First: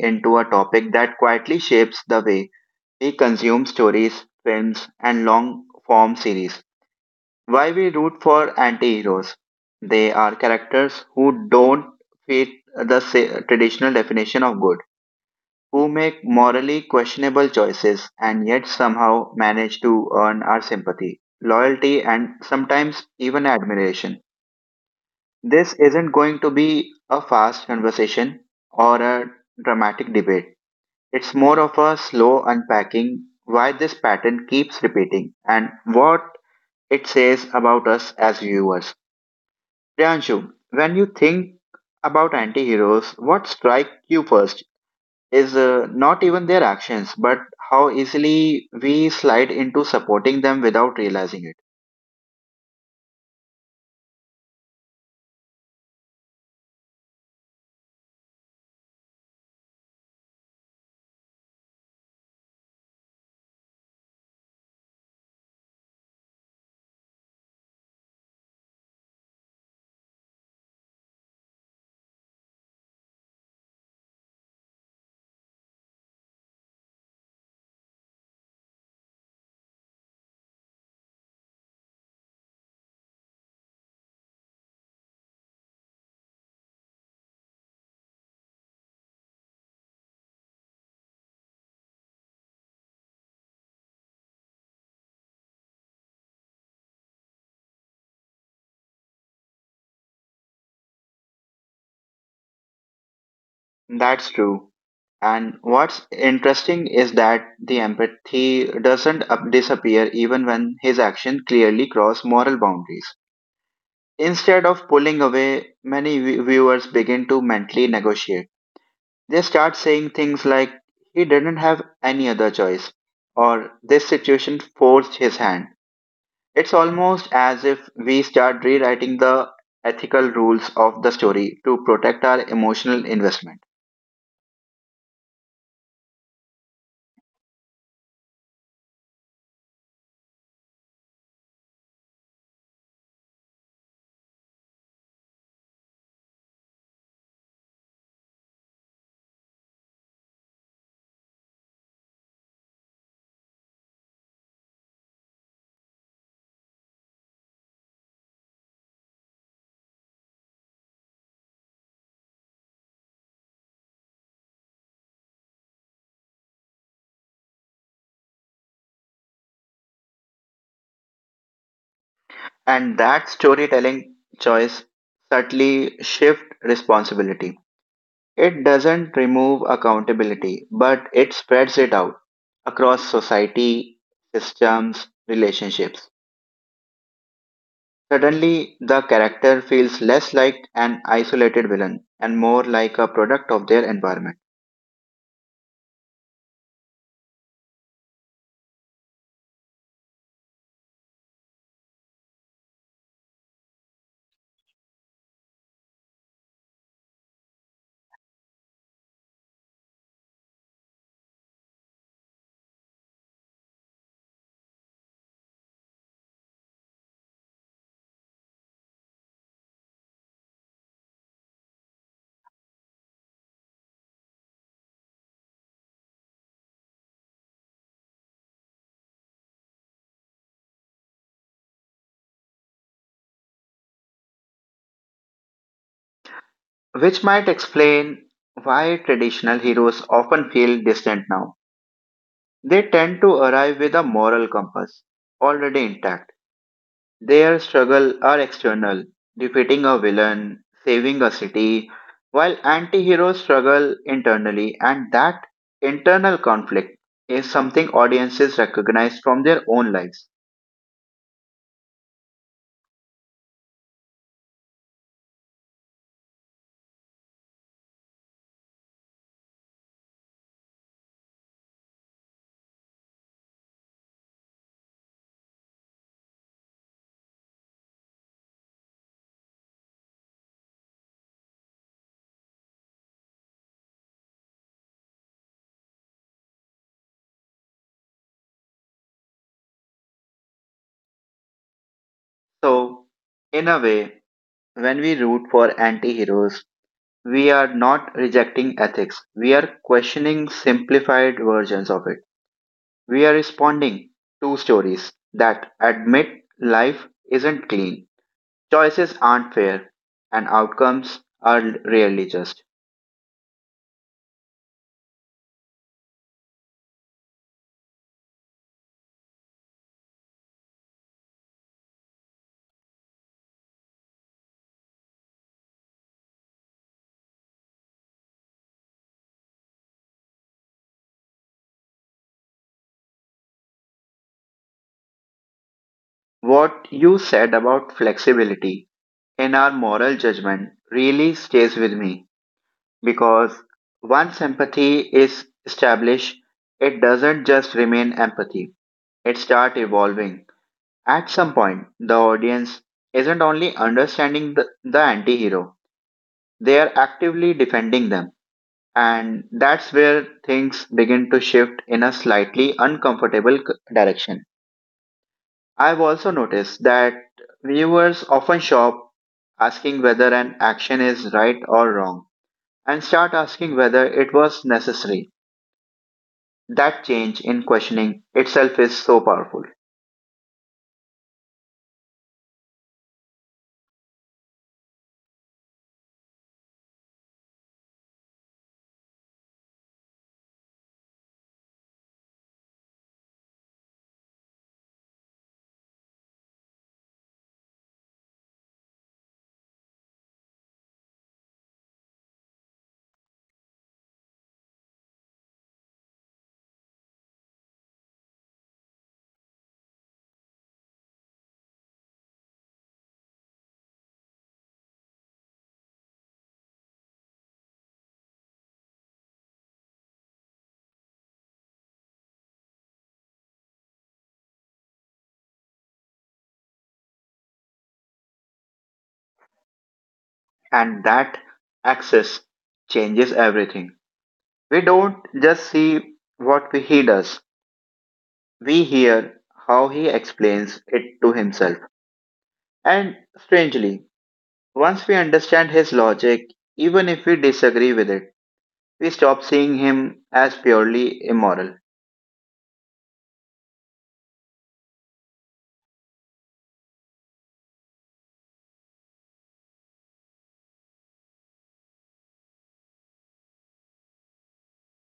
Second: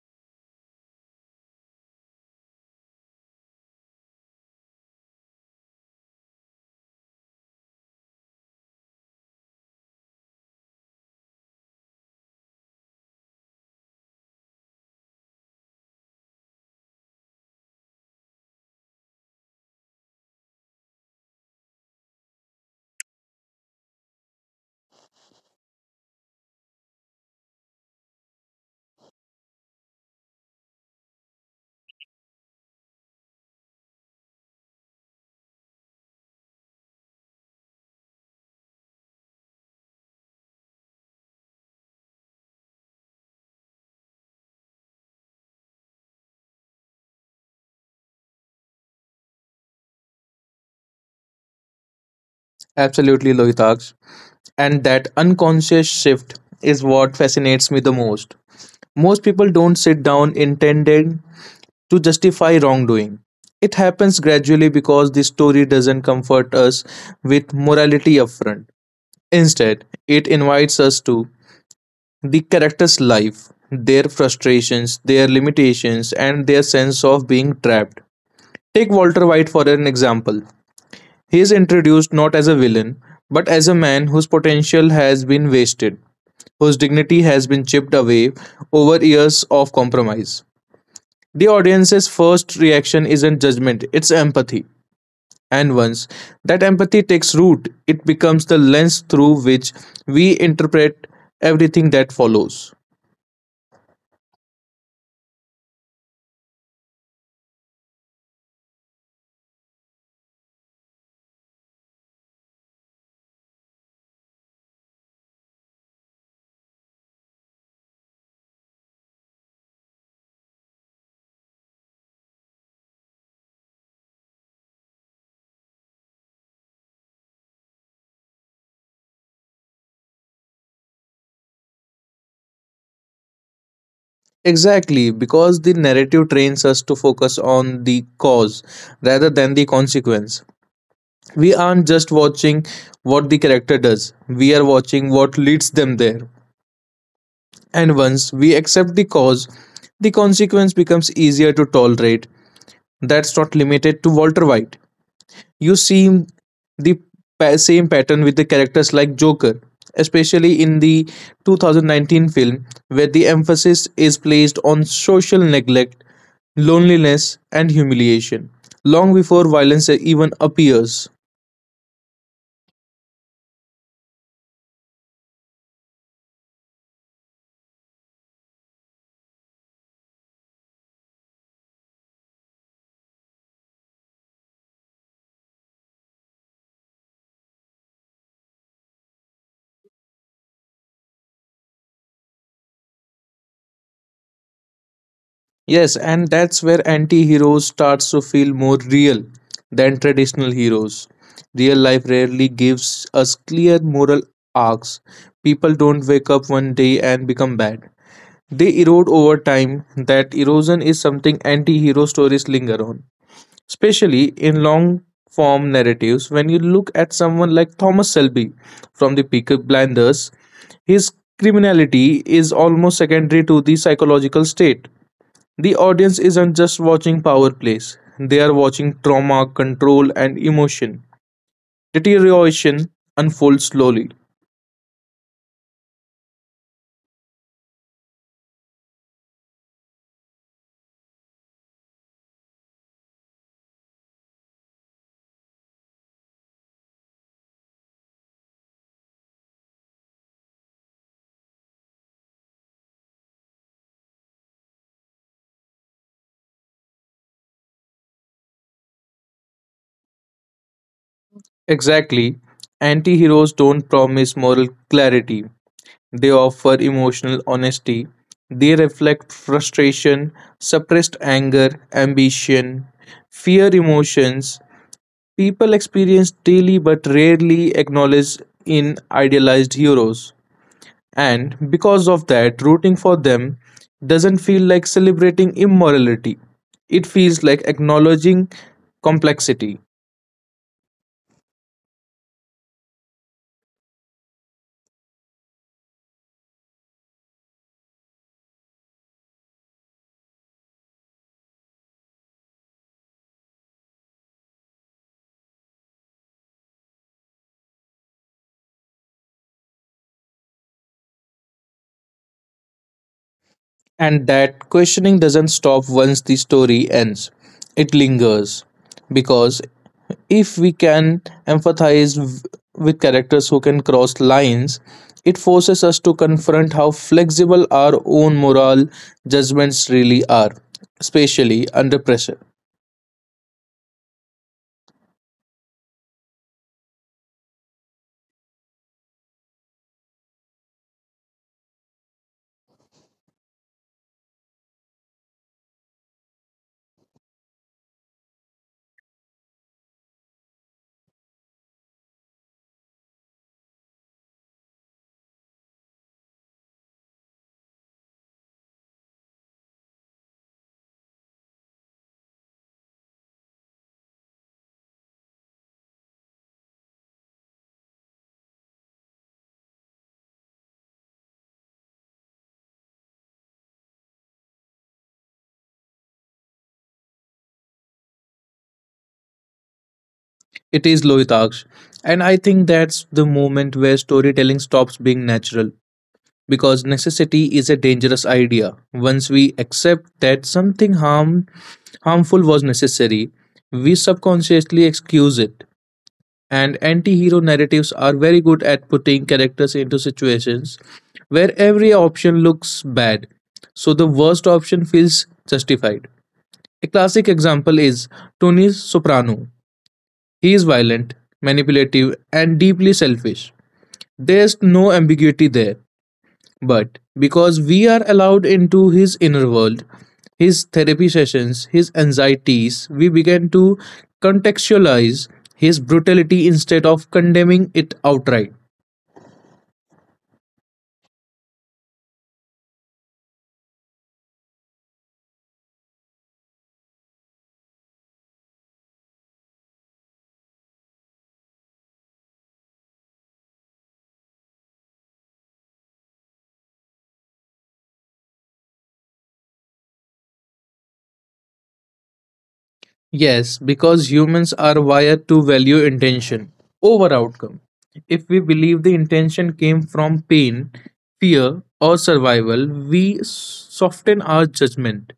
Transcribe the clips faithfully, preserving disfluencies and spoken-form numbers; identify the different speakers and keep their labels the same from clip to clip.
Speaker 1: into a topic that quietly shapes the way we consume stories, films, and long form series. Why we root for anti heroes? They are characters who don't fit the sa- traditional definition of good, who make morally questionable choices and yet somehow manage to earn our sympathy, loyalty, and sometimes even admiration. This isn't going to be a fast conversation or a dramatic debate. It's more of a slow unpacking why this pattern keeps repeating and what it says about us as viewers. Priyanshu, when you think about anti-heroes, what strikes you first is uh, not even their actions, but how easily we slide into supporting them without realizing it.
Speaker 2: Absolutely, Lohitaksh. And that unconscious shift is what fascinates me the most. Most people don't sit down intending to justify wrongdoing. It happens gradually because the story doesn't comfort us with morality upfront. Instead, it invites us to the character's life, their frustrations, their limitations, and their sense of being trapped. Take Walter White for an example. He is introduced not as a villain, but as a man whose potential has been wasted, whose dignity has been chipped away over years of compromise. The audience's first reaction isn't judgment, it's empathy. And once that empathy takes root, it becomes the lens through which we interpret everything that follows.
Speaker 1: That's true. And what's interesting is that the empathy doesn't up- disappear even when his actions clearly cross moral boundaries. Instead of pulling away, many vi- viewers begin to mentally negotiate. They start saying things like, he didn't have any other choice, or this situation forced his hand. It's almost as if we start rewriting the ethical rules of the story to protect our emotional investment.
Speaker 2: Exactly, because the narrative trains us to focus on the cause rather than the consequence. We aren't just watching what the character does, we are watching what leads them there. And once we accept the cause, the consequence becomes easier to tolerate. That's not limited to Walter White. You see the pa- same pattern with the characters like Joker, especially in the two thousand nineteen film, where the emphasis is placed on social neglect, loneliness, and humiliation, long before violence even appears.
Speaker 1: And that storytelling choice subtly shifts responsibility. It doesn't remove accountability, but it spreads it out across society, systems, relationships. Suddenly, the character feels less like an isolated villain and more like a product of their environment,
Speaker 2: Yes, and that's where anti-heroes starts to feel more real than traditional heroes. Real life rarely gives us clear moral arcs. People don't wake up one day and become bad. They erode over time. That erosion is something anti-hero stories linger on, especially in long form narratives. When you look at someone like Thomas Shelby from the Peaky Blinders, his criminality is almost secondary to the psychological state the audience isn't just watching power plays, they are watching trauma, control, and emotion. Deterioration unfold slowly.
Speaker 1: which might explain why traditional heroes often feel distant now. They tend to arrive with a moral compass already intact. Their struggle are external, defeating a villain, saving a city, while anti-heroes struggle internally, and that internal conflict is something audiences recognize from their own lives.
Speaker 2: Exactly, anti heroes don't promise moral clarity, they offer emotional honesty. They reflect frustration, suppressed anger, ambition, fear emotions people experience daily but rarely acknowledge in idealized heroes. And because of that, rooting for them doesn't feel like celebrating immorality. It feels like acknowledging complexity.
Speaker 1: So, in a way, when we root for anti-heroes, we are not rejecting ethics. We are questioning simplified versions of it. We are responding to stories that admit life isn't clean. Choices aren't fair, and outcomes are rarely just.
Speaker 2: And that questioning doesn't stop once the story ends, it lingers. Because if we can empathize w- with characters who can cross lines, it forces us to confront how flexible our own moral judgments really are, especially under pressure.
Speaker 1: What you said about flexibility in our moral judgment really stays with me because once empathy is established, it doesn't just remain empathy, it starts evolving. At some point, the audience isn't only understanding the, the anti hero, they are actively defending them. And that's where things begin to shift in a slightly uncomfortable c- direction. I've also noticed that viewers often stop asking whether an action is right or wrong and start asking whether it was necessary. That change in questioning itself is so powerful,
Speaker 2: It is Lohitaksh. And I think that's the moment where storytelling stops being natural. Because necessity is a dangerous idea. Once we accept that something harm, harmful was necessary, we subconsciously excuse it. And anti hero narratives are very good at putting characters into situations where every option looks bad, so the worst option feels justified. A classic example is Tony Soprano, he is violent, manipulative, and deeply selfish. There's no ambiguity there. But because we are allowed into his inner world, his therapy sessions, his anxieties, we began to contextualize his brutality instead of condemning it outright.
Speaker 1: and that access changes everything. We don't just see what we- he does, we hear how he explains it to himself. And strangely, once we understand his logic, even if we disagree with it, we stop seeing him as purely immoral.
Speaker 2: Yes, because humans are wired to value intention over outcome. If we believe the intention came from pain, fear, or survival, we soften our judgment.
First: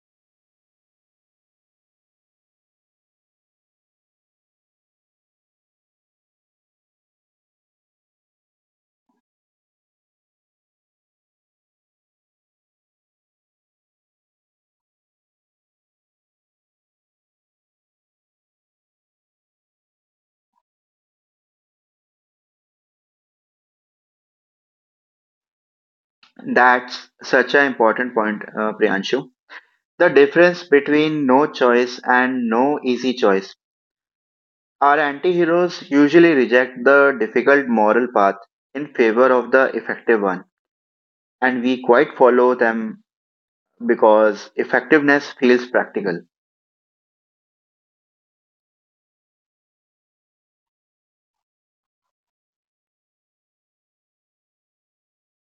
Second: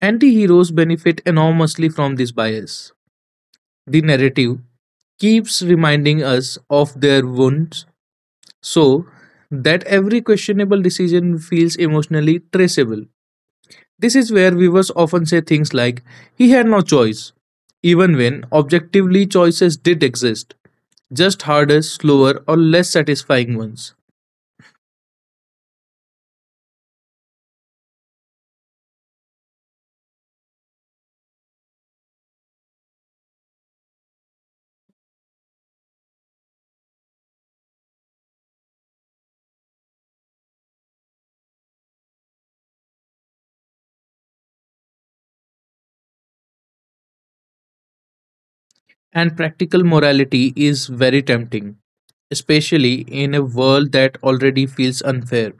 Speaker 2: Anti-heroes benefit enormously from this bias. The narrative keeps reminding us of their wounds so that every questionable decision feels emotionally traceable. This is where viewers often say things like, he had no choice, even when objectively choices did exist, just harder, slower, or less satisfying ones.
Speaker 1: That's such an important point, uh, Priyanshu. The difference between no choice and no easy choice. Our anti heroes usually reject the difficult moral path in favor of the effective one, and we quite follow them because effectiveness feels practical.
Speaker 2: And practical morality is very tempting, especially in a world that already feels unfair.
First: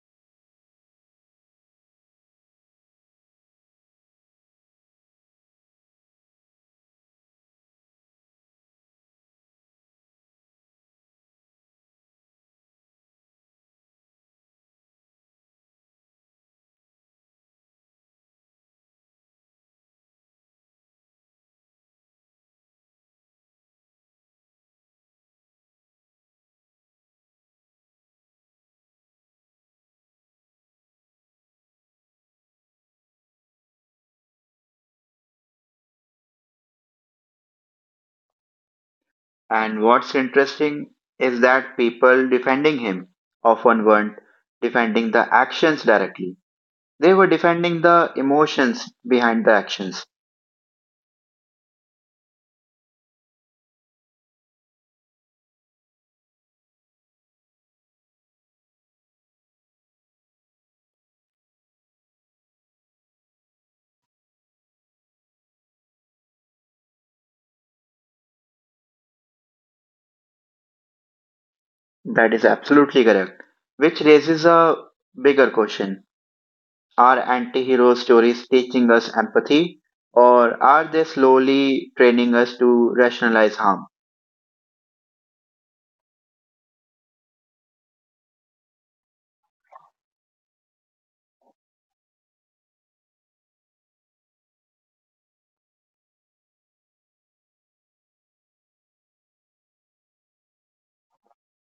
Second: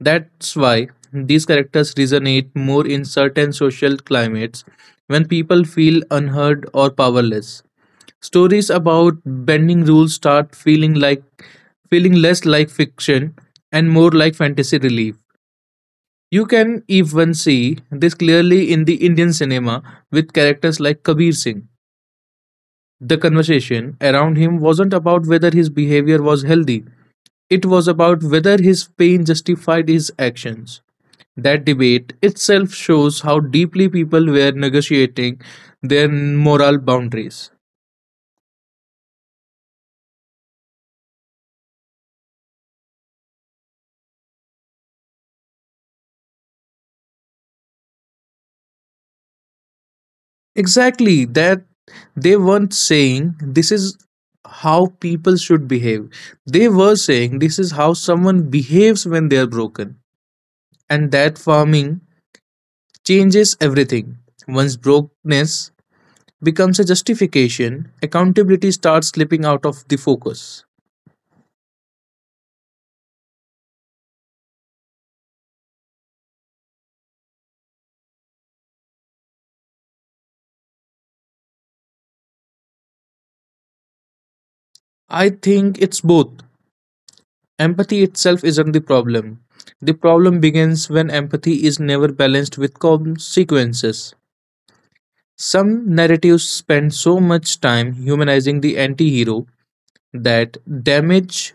Speaker 2: That's why these characters resonate more in certain social climates when people feel unheard or powerless. Stories about bending rules start feeling like feeling less like fiction and more like fantasy relief. You can even see this clearly in the Indian cinema with characters like Kabir Singh the conversation around him wasn't about whether his behavior was healthy, it was about whether his pain justified his actions. That debate itself shows how deeply people were negotiating their moral boundaries.
Speaker 1: And what's interesting is that people defending him often weren't defending the actions directly. They were defending the emotions behind the actions.
Speaker 2: Exactly, that they weren't saying this is how people should behave. They were saying this is how someone behaves when they are broken. And that farming changes everything. One's brokenness becomes a justification, accountability starts slipping out of the focus.
Speaker 1: That is absolutely correct. Which raises a bigger question. Are anti hero stories teaching us empathy, or are they slowly training us to rationalize harm?
Speaker 2: I think it's both. Empathy itself isn't the problem. The problem begins when empathy is never balanced with consequences. Some narratives spend so much time humanizing the anti hero that damage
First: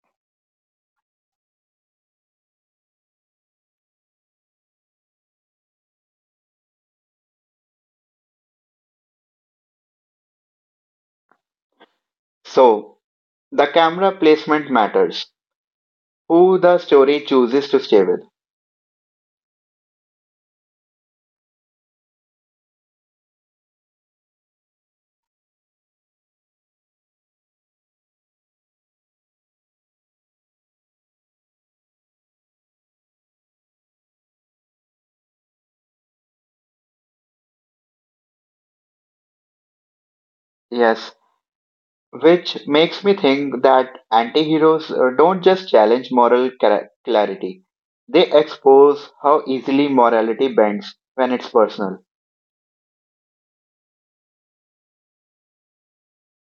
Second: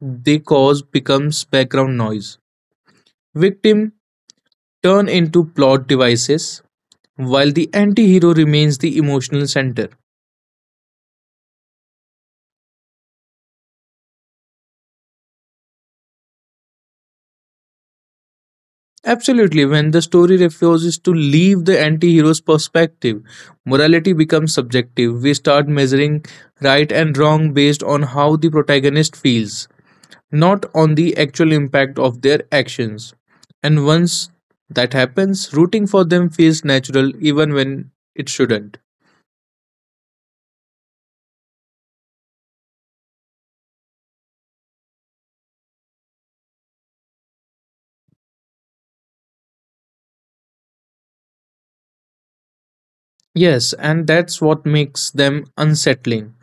Speaker 2: they cause becomes background noise. Victim turn into plot devices, while the anti hero remains the emotional center.
Speaker 1: So, the camera placement matters. Who the story chooses to stay with.
Speaker 2: Absolutely, when the story refuses to leave the anti hero's perspective, morality becomes subjective. We start measuring right and wrong based on how the protagonist feels, not on the actual impact of their actions. And once that happens, rooting for them feels natural even when it shouldn't.
Speaker 1: Yes, which makes me think that anti-heroes uh, don't just challenge moral cla- clarity, they expose how easily morality bends when it's personal.
Speaker 2: Yes, and that's what makes them unsettling.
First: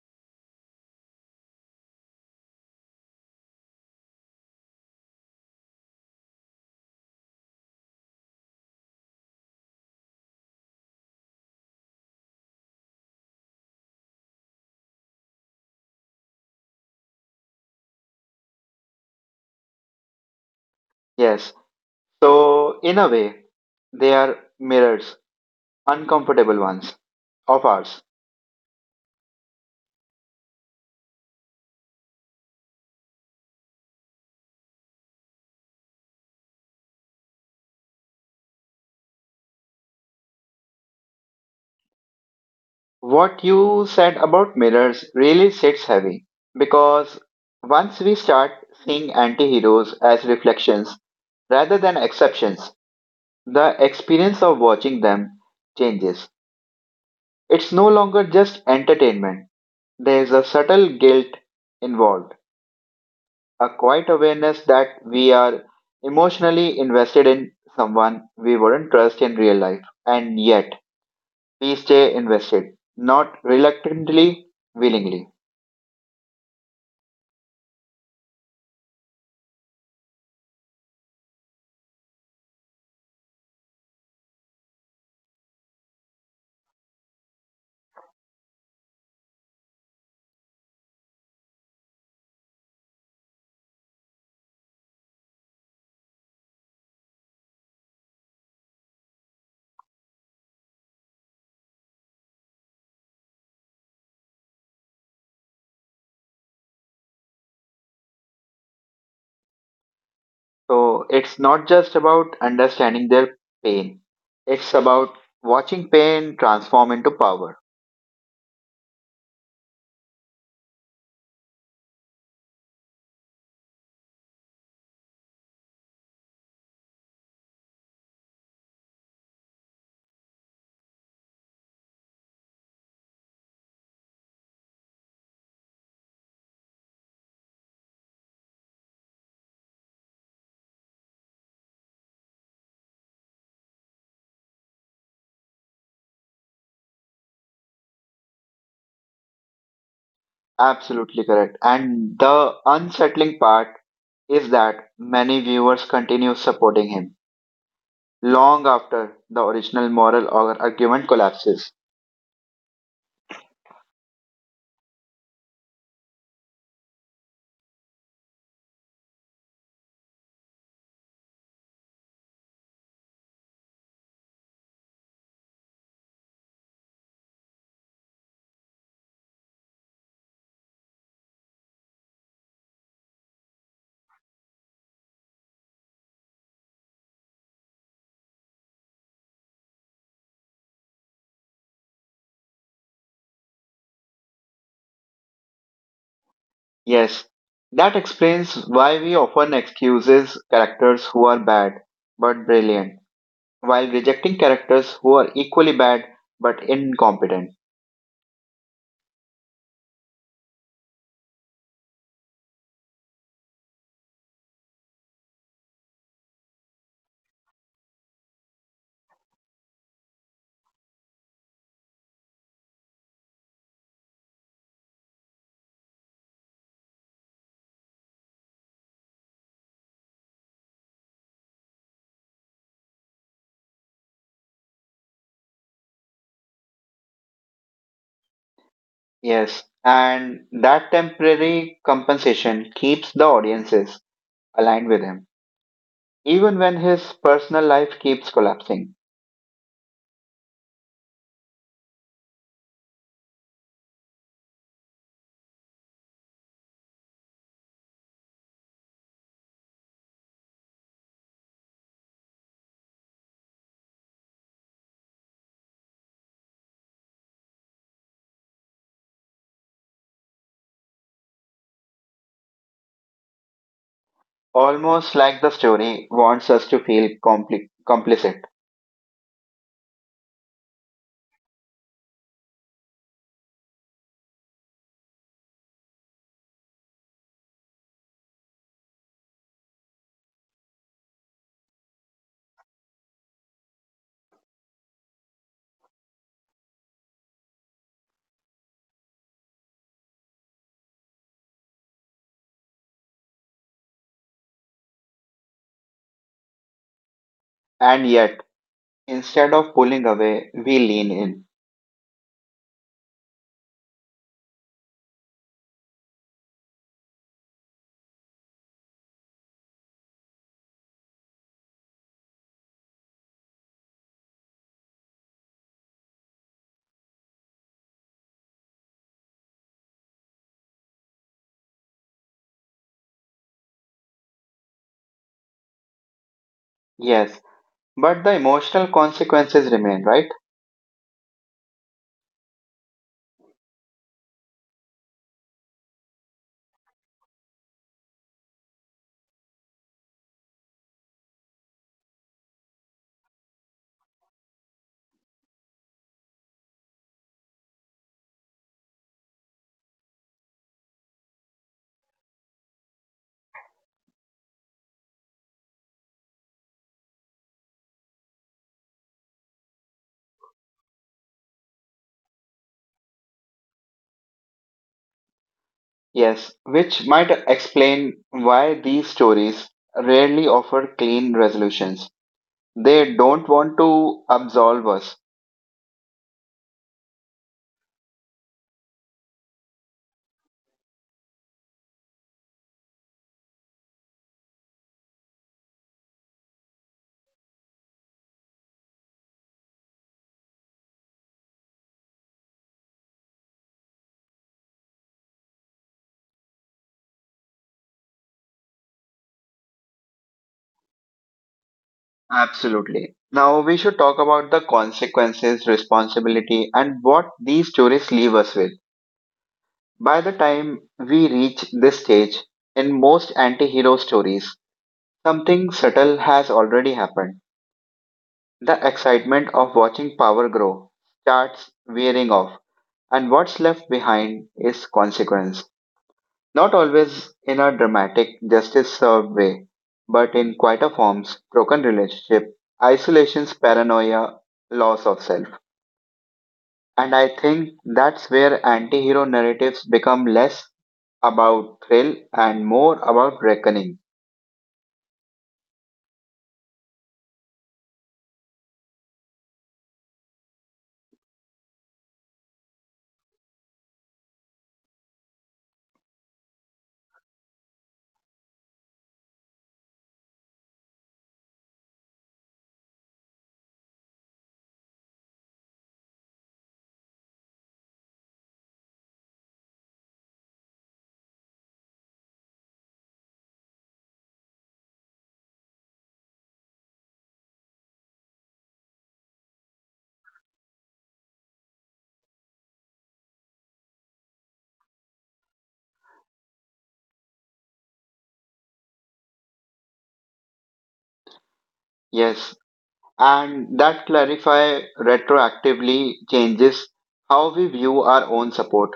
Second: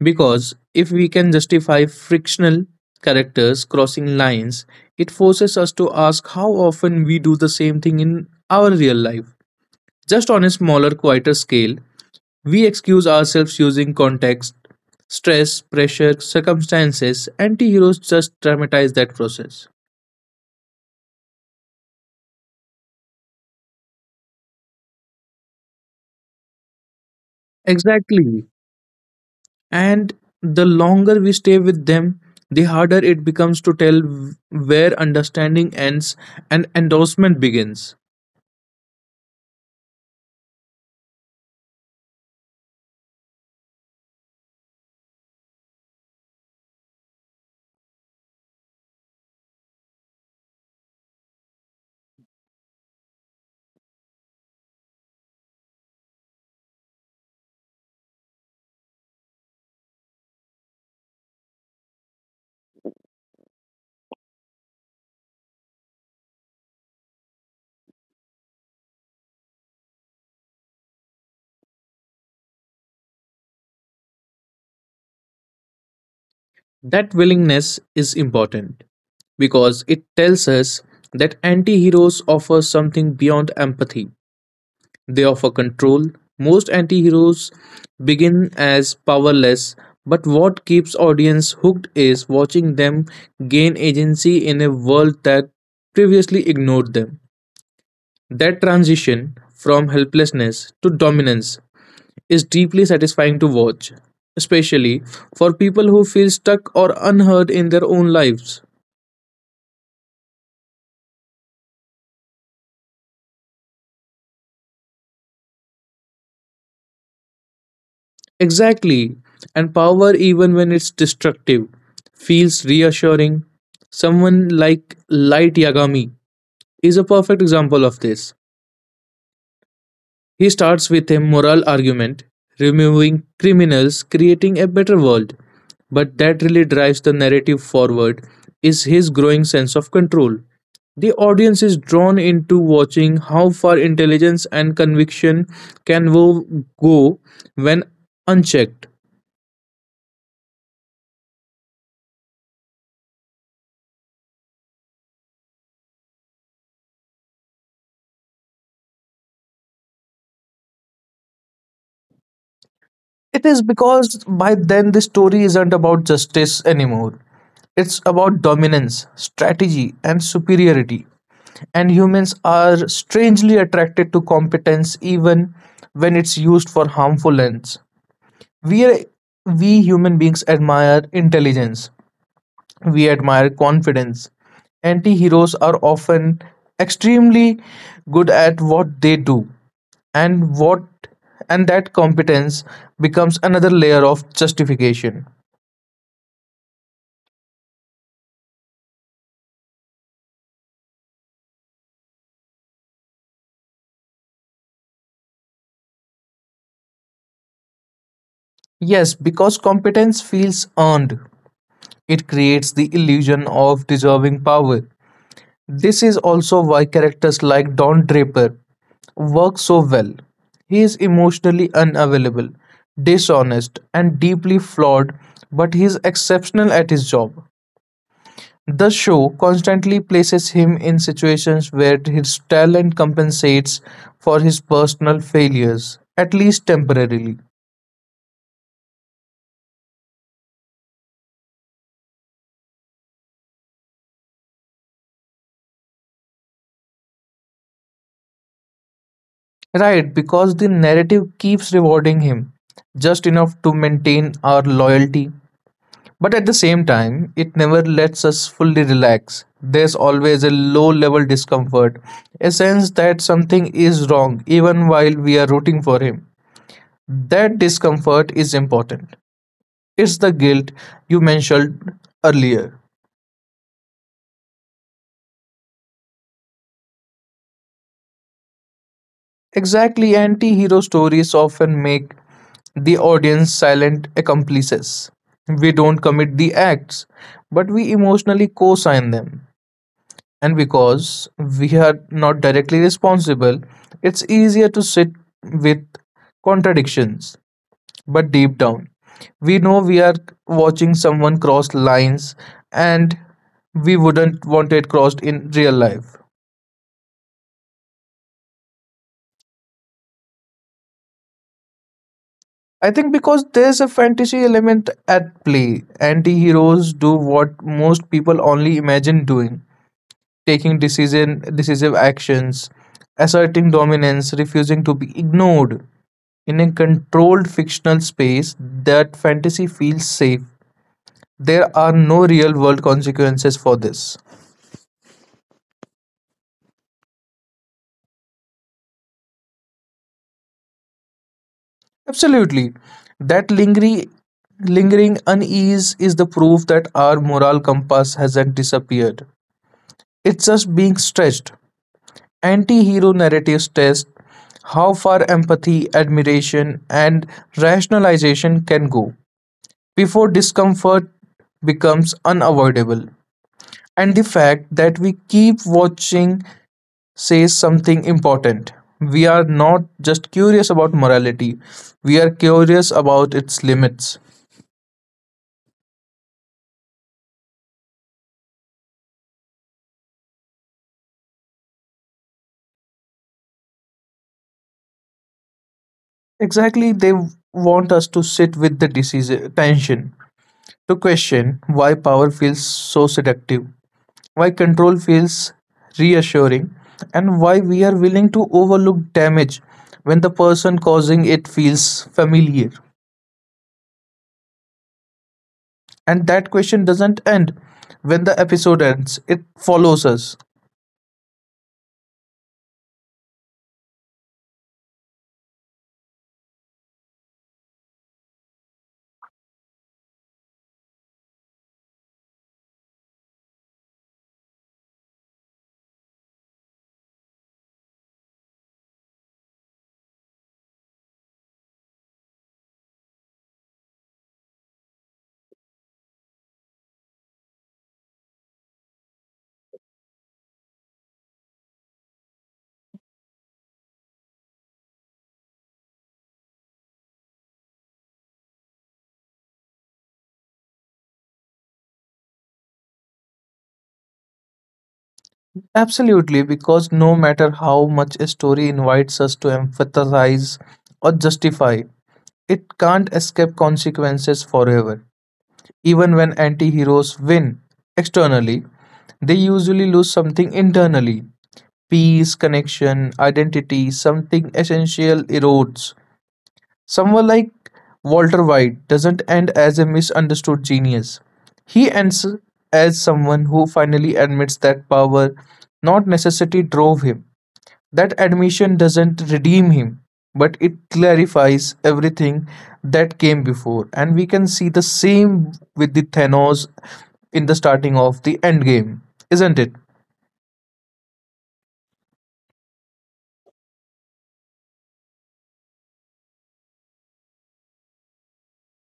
Speaker 2: Because if we can justify frictional characters crossing lines, it forces us to ask how often we do the same thing in our real life. Just on a smaller, quieter scale, we excuse ourselves using context, stress, pressure, circumstances. Anti heroes just dramatize that process.
Speaker 1: Yes, so in a way they are mirrors, uncomfortable ones, of ours.
Speaker 2: Exactly. And the longer we stay with them, the harder it becomes to tell where understanding ends and endorsement begins.
Speaker 1: What you said about mirrors really sits heavy because once we start seeing anti-heroes as reflections rather than exceptions, the experience of watching them changes. It's no longer just entertainment. There's a subtle guilt involved, a quiet awareness that we are emotionally invested in someone we wouldn't trust in real life, and yet we stay invested, not reluctantly, willingly.
Speaker 2: That willingness is important because it tells us that anti heroes offer something beyond empathy. They offer control. Most anti heroes begin as powerless, but what keeps audience hooked is watching them gain agency in a world that previously ignored them. That transition from helplessness to dominance is deeply satisfying to watch, especially for people who feel stuck or unheard in their own lives.
Speaker 1: So it's not just about understanding their pain, it's about watching pain transform into power.
Speaker 2: Exactly, and power, even when it's destructive, feels reassuring. Someone like Light Yagami is a perfect example of this. He starts with a moral argument removing criminals, creating a better world. But that really drives the narrative forward is his growing sense of control. The audience is drawn into watching how far intelligence and conviction can go when unchecked.
Speaker 1: Absolutely correct. And the unsettling part is that many viewers continue supporting him long after the original moral or argument collapses.
Speaker 2: It is because by then the story isn't about justice anymore. It's about dominance, strategy, and superiority. And humans are strangely attracted to competence even when it's used for harmful ends. We, are, we human beings admire intelligence, we admire confidence. Anti heroes are often extremely good at what they do and what and that competence becomes another layer of justification.
Speaker 1: Yes, that explains why we often excuses characters who are bad but brilliant, while rejecting characters who are equally bad but incompetent.
Speaker 2: Yes, because competence feels earned. It creates the illusion of deserving power. This is also why characters like Don Draper work so well. He is emotionally unavailable, dishonest, and deeply flawed, but he is exceptional at his job. The show constantly places him in situations where his talent compensates for his personal failures, at least temporarily.
Speaker 1: Yes, and that temporary compensation keeps the audiences aligned with him, even when his personal life keeps collapsing.
Speaker 2: Right, because the narrative keeps rewarding him just enough to maintain our loyalty. But at the same time, it never lets us fully relax. There's always a low level discomfort, a sense that something is wrong even while we are rooting for him. That discomfort is important. It's the guilt you mentioned earlier.
Speaker 1: Almost like the story wants us to feel compli- complicit,
Speaker 2: Exactly, anti hero stories often make the audience silent accomplices. We don't commit the acts, but we emotionally co sign them. And because we are not directly responsible, it's easier to sit with contradictions. But deep down, we know we are watching someone cross lines and we wouldn't want it crossed in real life.
Speaker 1: and yet, instead of pulling away, we lean in.
Speaker 2: I think because there's a fantasy element at play. Anti-heroes do what most people only imagine doing, taking decision decisive actions, asserting dominance, refusing to be ignored. In a controlled fictional space, that fantasy feels safe. There are no real-world consequences for this.
Speaker 1: Yes, but the emotional consequences remain, right?
Speaker 2: Absolutely. That lingering lingering unease is the proof that our moral compass hasn't disappeared. It's just being stretched. Anti-hero narratives test how far empathy, admiration, and rationalization can go before discomfort becomes unavoidable. And the fact that we keep watching says something important. We are not just curious about morality, we are curious about its limits.
Speaker 1: Yes, which might explain why these stories rarely offer clean resolutions. They don't want to absolve us.
Speaker 2: Exactly, they want us to sit with the disease tension, to question why power feels so seductive, why control feels reassuring, and why we are willing to overlook damage when the person causing it feels familiar. And that question doesn't end when the episode ends, it follows us.
Speaker 1: Absolutely. Now we should talk about the consequences, responsibility, and what these stories leave us with. By the time we reach this stage, in most anti hero stories, something subtle has already happened. The excitement of watching power grow starts wearing off, and what's left behind is consequence. Not always in a dramatic, justice served way, but in quieter forms, broken relationship, isolations, paranoia, loss of self. And I think that's where anti hero narratives become less about thrill and more about reckoning.
Speaker 2: Absolutely, because no matter how much a story invites us to empathize or justify, it can't escape consequences forever. Even when anti heroes win externally, they usually lose something internally. Peace, connection, identity, something essential erodes. Someone like Walter White doesn't end as a misunderstood genius. He ends as someone who finally admits that power, not necessity, drove him. That admission doesn't redeem him, but it clarifies everything that came before. And we can see the same with the Thanos in the starting of the Endgame, isn't it?
Speaker 1: Yes, and that clarify retroactively changes how we view our own support.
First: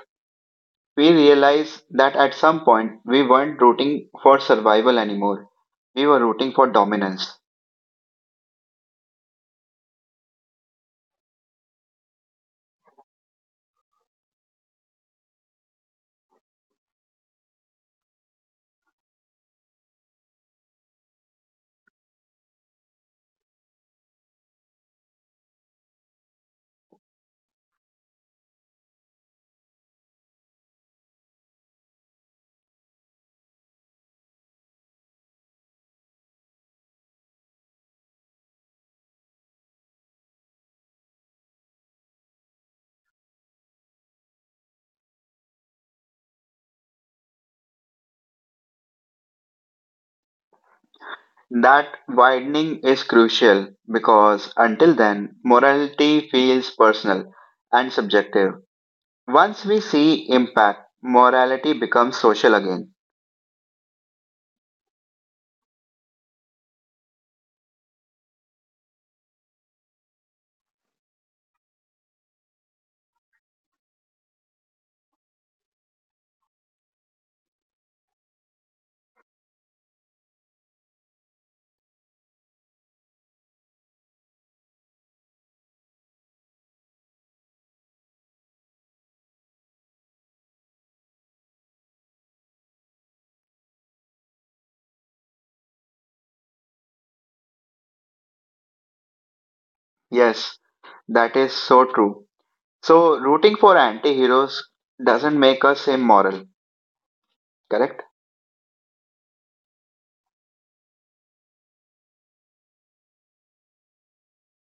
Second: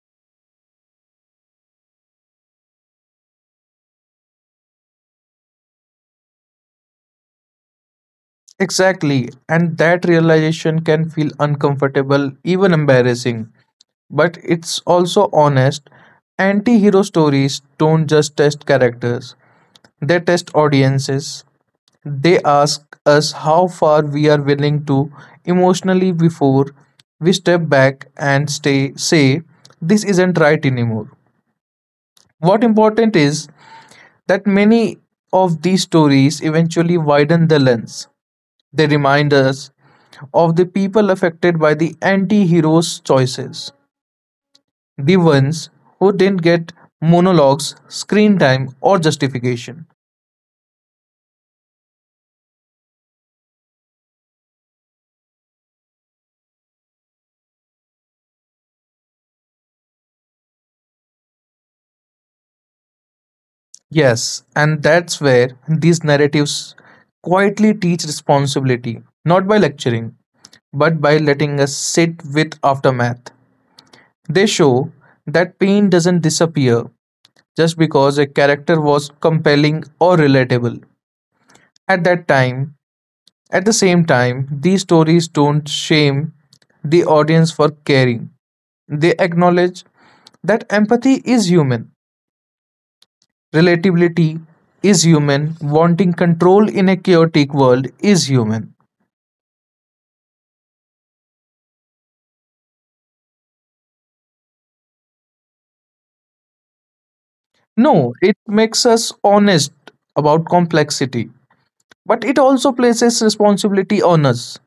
Speaker 1: We realize that at some point we weren't rooting for survival anymore. We were rooting for dominance.
Speaker 2: Exactly, and that realization can feel uncomfortable, even embarrassing, but it's also honest. Anti hero stories don't just test characters, they test audiences. They ask us how far we are willing to emotionally before we step back and stay, say, this isn't right anymore. What important is that many of these stories eventually widen the lens. They remind us of the people affected by the anti hero's choices, the ones who didn't get monologues, screen time, or justification.
Speaker 1: That widening is crucial because until then, morality feels personal and subjective. Once we see impact, morality becomes social again.
Speaker 2: Yes, and that's where these narratives quietly teach responsibility, not by lecturing, but by letting us sit with aftermath. They show that pain doesn't disappear just because a character was compelling or relatable. At that time, At the same time, these stories don't shame the audience for caring. They acknowledge that empathy is human, relatability is human, wanting control in a chaotic world is human.
Speaker 1: Yes, that is so true. So, rooting for anti heroes doesn't make us immoral, correct?
Speaker 2: No, it makes us honest about complexity, but it also places responsibility on us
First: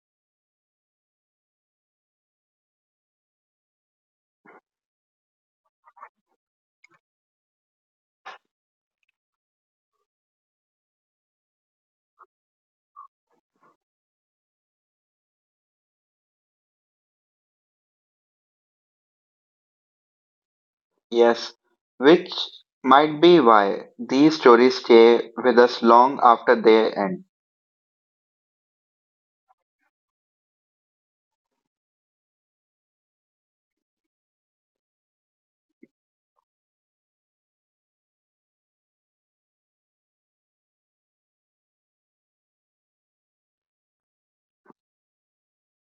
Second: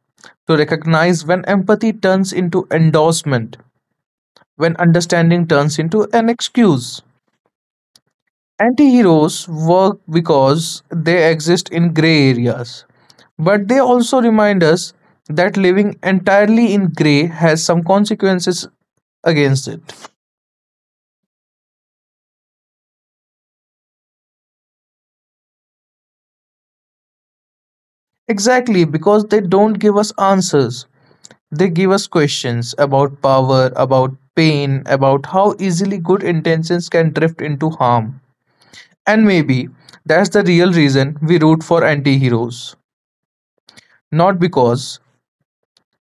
Speaker 2: to recognize when empathy turns into endorsement, when understanding turns into an excuse. Anti-heroes work because they exist in gray areas, but they also remind us that living entirely in gray has some consequences against it.
Speaker 1: Yes. Which might be why these stories stay with us long after they end.
Speaker 2: Exactly, because they don't give us answers. They give us questions about power, about pain, about how easily good intentions can drift into harm. And maybe that's the real reason we root for anti heroes. Not because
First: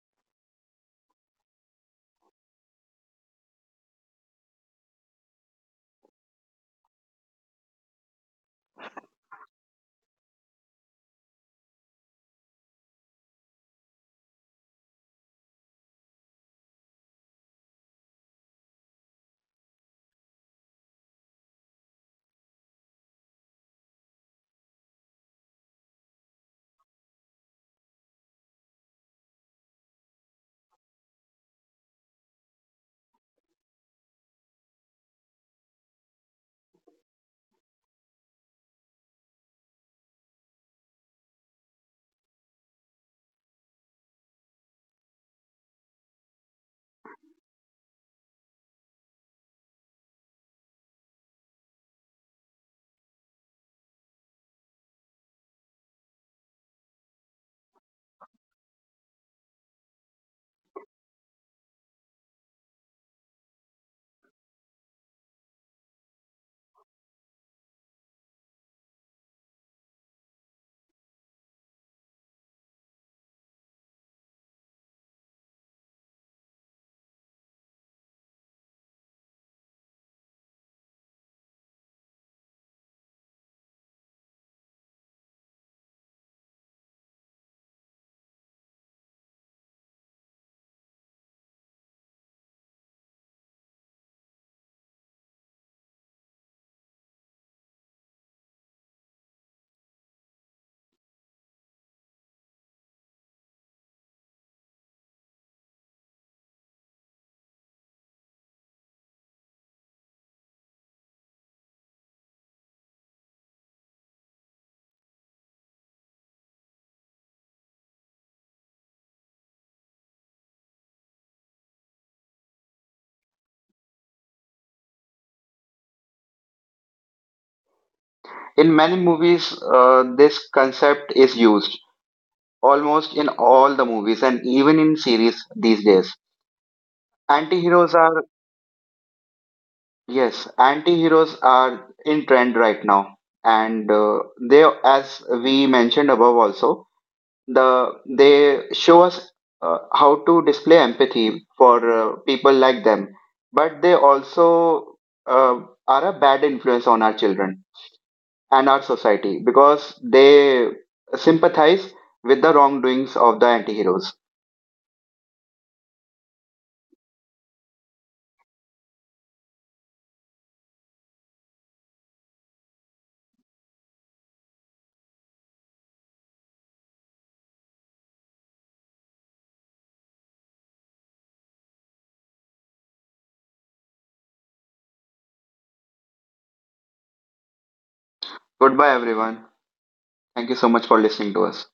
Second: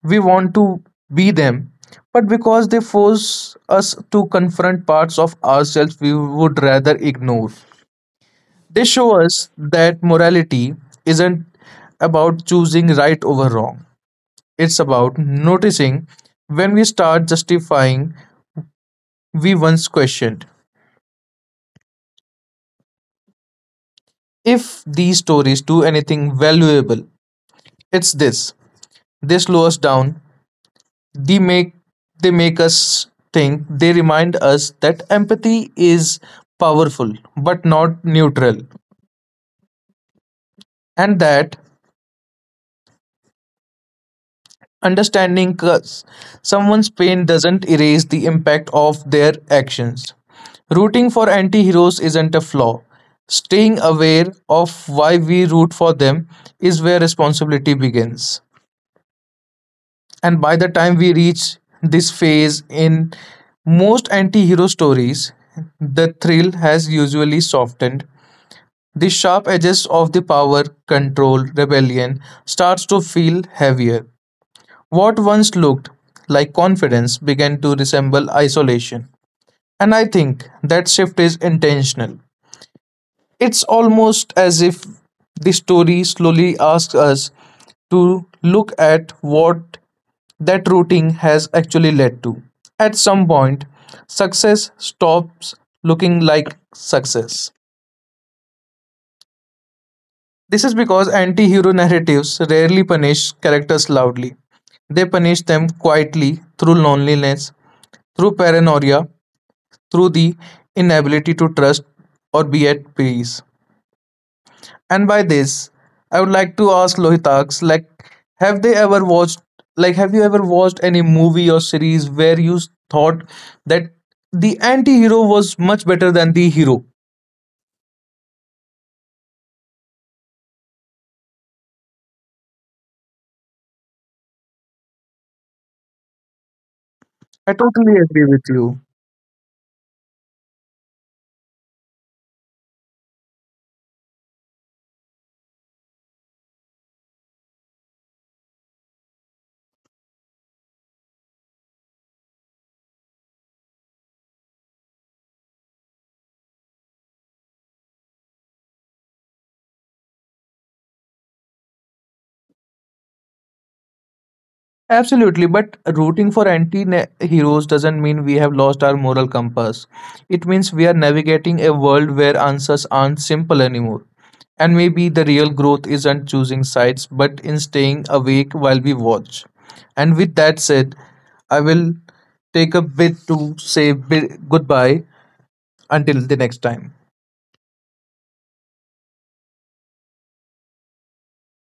Speaker 2: we want to be them, but because they force us to confront parts of ourselves we would rather ignore. They show us that morality isn't about choosing right over wrong, it's about noticing when we start justifying we once questioned. If these stories do anything valuable, it's this. They slow us down. they make they make us think. They remind us that empathy is powerful but not neutral, and that understanding cause someone's pain doesn't erase the impact of their actions. Rooting for anti-heroes isn't a flaw. Staying aware of why we root for them is where responsibility begins. And by the time we reach this phase in most anti-hero stories, the thrill has usually softened. The sharp edges of the power, control, rebellion starts to feel heavier. What once looked like confidence began to resemble isolation, and I think that shift is intentional. It's almost as if the story slowly asks us to look at what that routine has actually led to. At some point, success stops looking like success. This is because anti hero narratives rarely punish characters loudly. They punish them quietly through loneliness, through paranoia, through the inability to trust or be at peace. And by this, I would like to ask Lohitaks, like, have they ever watched, like, have you ever watched any movie or series where you thought that the anti-hero was much better than the hero?
Speaker 1: In many movies, uh, this concept is used almost in all the movies and even in series these days.
Speaker 2: I
Speaker 1: Anti heroes
Speaker 2: totally
Speaker 1: are,
Speaker 2: agree with you.
Speaker 1: yes, anti heroes are in trend right now. And uh, they, as we mentioned above, also the they show us uh, how to display empathy for uh, people like them, but they also uh, are a bad influence on our children and our society because they sympathize with the wrongdoings of the anti-heroes.
Speaker 2: Absolutely, but rooting for anti heroes doesn't mean we have lost our moral compass. It means we are navigating a world where answers aren't simple anymore. And maybe the real growth isn't choosing sides but in staying awake while we watch. And with that said, I will take a bit to say bi- goodbye until the next time.
Speaker 1: Goodbye everyone. Thank you so much for listening to us.